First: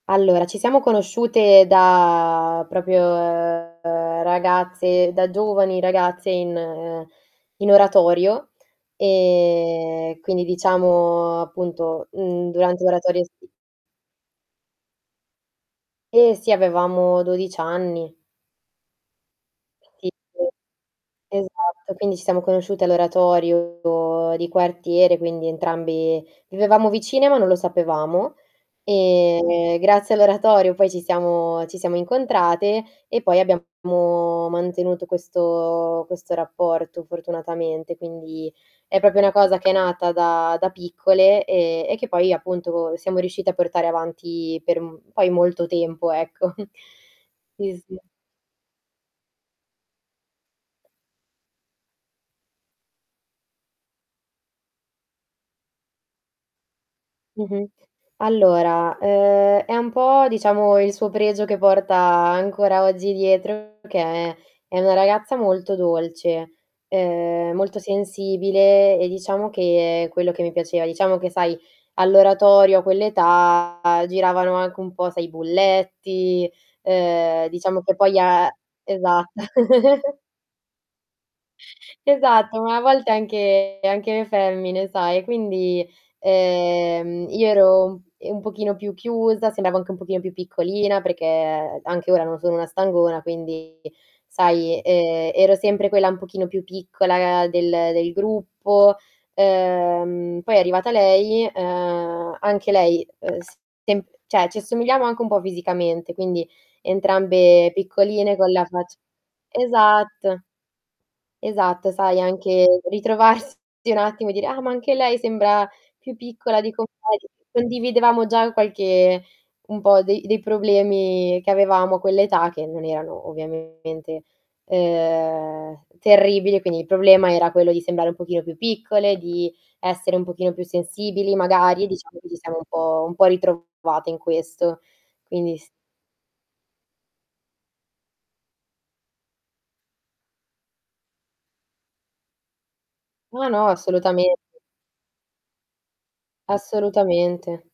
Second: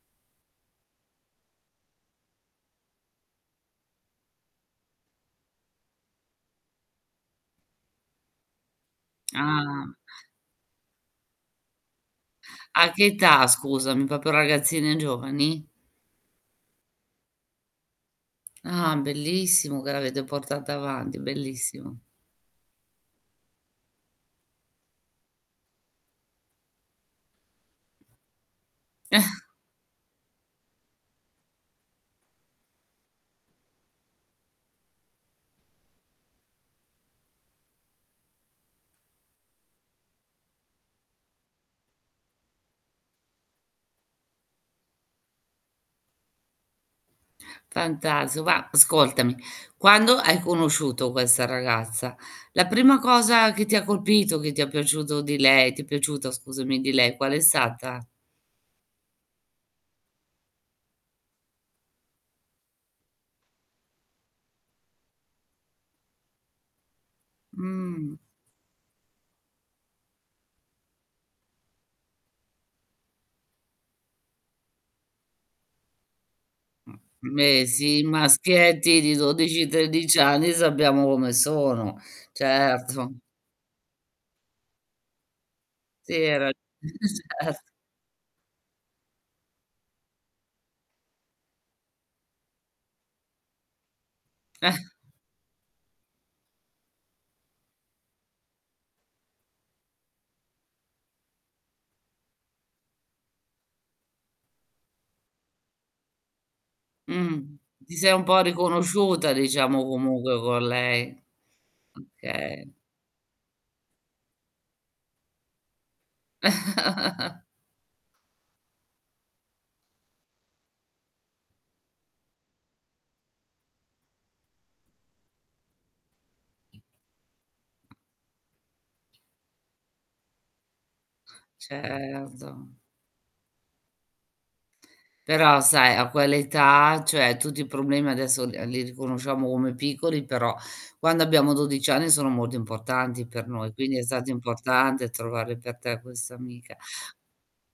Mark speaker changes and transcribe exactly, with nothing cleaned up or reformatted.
Speaker 1: Allora, ci siamo conosciute da propio ragazze da giovani ragazze in in oratorio
Speaker 2: Ah.
Speaker 1: e quindi, diciamo, appunto, mhmm, durante
Speaker 2: A che
Speaker 1: l'oratorio si
Speaker 2: età scusami? popo ragazzine giovani?
Speaker 1: Eh, sì, avevamo dodici anni.
Speaker 2: Ah, bellissimo che l'avete
Speaker 1: [unintelligible]
Speaker 2: portata avanti,
Speaker 1: esatto,
Speaker 2: bellissimo.
Speaker 1: quindi, ci siamo conosciute all'oratorio di quartiere. Quindi, entrambi vivevamo vicine, ma non lo sapevamo e grazie all'oratorio poi ci siamo ci siamo incontrate. E poi abbiamo mantenuto questo questo rapporto fortunatamente, quindi è popo una cosa che è nata da da piccole e e che poi, appunto, siamo riuscite a portare avanti per, mhmm, poi molto tempo, ecco. Sì, sì.
Speaker 2: fantaso, va Ascoltami, quando hai conosciuto questa ragazza, la prima cosa che ti ha colpito, che ti è piaciuto di lei ti è piaciuta, scusami, di lei, qual è
Speaker 1: Mh-mh.
Speaker 2: stata?
Speaker 1: Allora, ehm, è un po', diciamo, il suo pregio che porta ancora oggi dietro, che è una ragazza molto dolce, ehm, molto
Speaker 2: Mh.
Speaker 1: sensibile, e diciamo che è quello che mi piaceva. Diciamo che sai all'oratorio a quell' età giravano anche un po' sai i bulletti, ehm,
Speaker 2: Me
Speaker 1: diciamo che
Speaker 2: sì, i
Speaker 1: poi a
Speaker 2: maschietti di
Speaker 1: Esat
Speaker 2: dodici tredici anni sappiamo come sono.
Speaker 1: Esatto, ma a volte
Speaker 2: Certo.
Speaker 1: anche anche le femmine, sai? Quindi,
Speaker 2: Sì, hai ra
Speaker 1: ehm, io
Speaker 2: Cert
Speaker 1: ero, ehm, un pochino più chiusa, sembravo anche un pochino più piccolina, perché anche ora non sono una stangona, quindi sai, ehm, ero sempre quella un pochino più piccola del, uhm, del gruppo, ehm, poi è arrivata lei, ehm, anche lei, ehm, s temp ceh ci assomigliamo anche un po' fisicamente, quindi
Speaker 2: Mh,
Speaker 1: entrambe
Speaker 2: ti sei un
Speaker 1: piccoline
Speaker 2: po'
Speaker 1: con la fac
Speaker 2: riconosciuta, diciamo, comunque
Speaker 1: esatto
Speaker 2: con lei.
Speaker 1: Esatto,
Speaker 2: Mh.
Speaker 1: sai
Speaker 2: kay
Speaker 1: anche ritrovarsi un attimo e dire: "Ah, ma anche lei sembra più piccola dei compagni." Condividevamo già qualche un po' dei dei problemi che avevamo a quell'età, che non erano ovviamente, ehm, terribili, quindi il problema era quello di sembrare un pochino più piccole, di essere un pochino più sensibili magari, diciamo che ci siamo un
Speaker 2: Certo.
Speaker 1: po' un po' ritrovate in questo. Quindi
Speaker 2: Però,
Speaker 1: s
Speaker 2: sai a quell'età cioè, tutti i problemi adesso, ehm, li riconosciamo come piccoli, però quando abbiamo dodici anni sono molto importanti per
Speaker 1: No, no,
Speaker 2: noi, quindi è stato
Speaker 1: assolutamente.
Speaker 2: importante trovare per te questa amica.
Speaker 1: Assolutamente.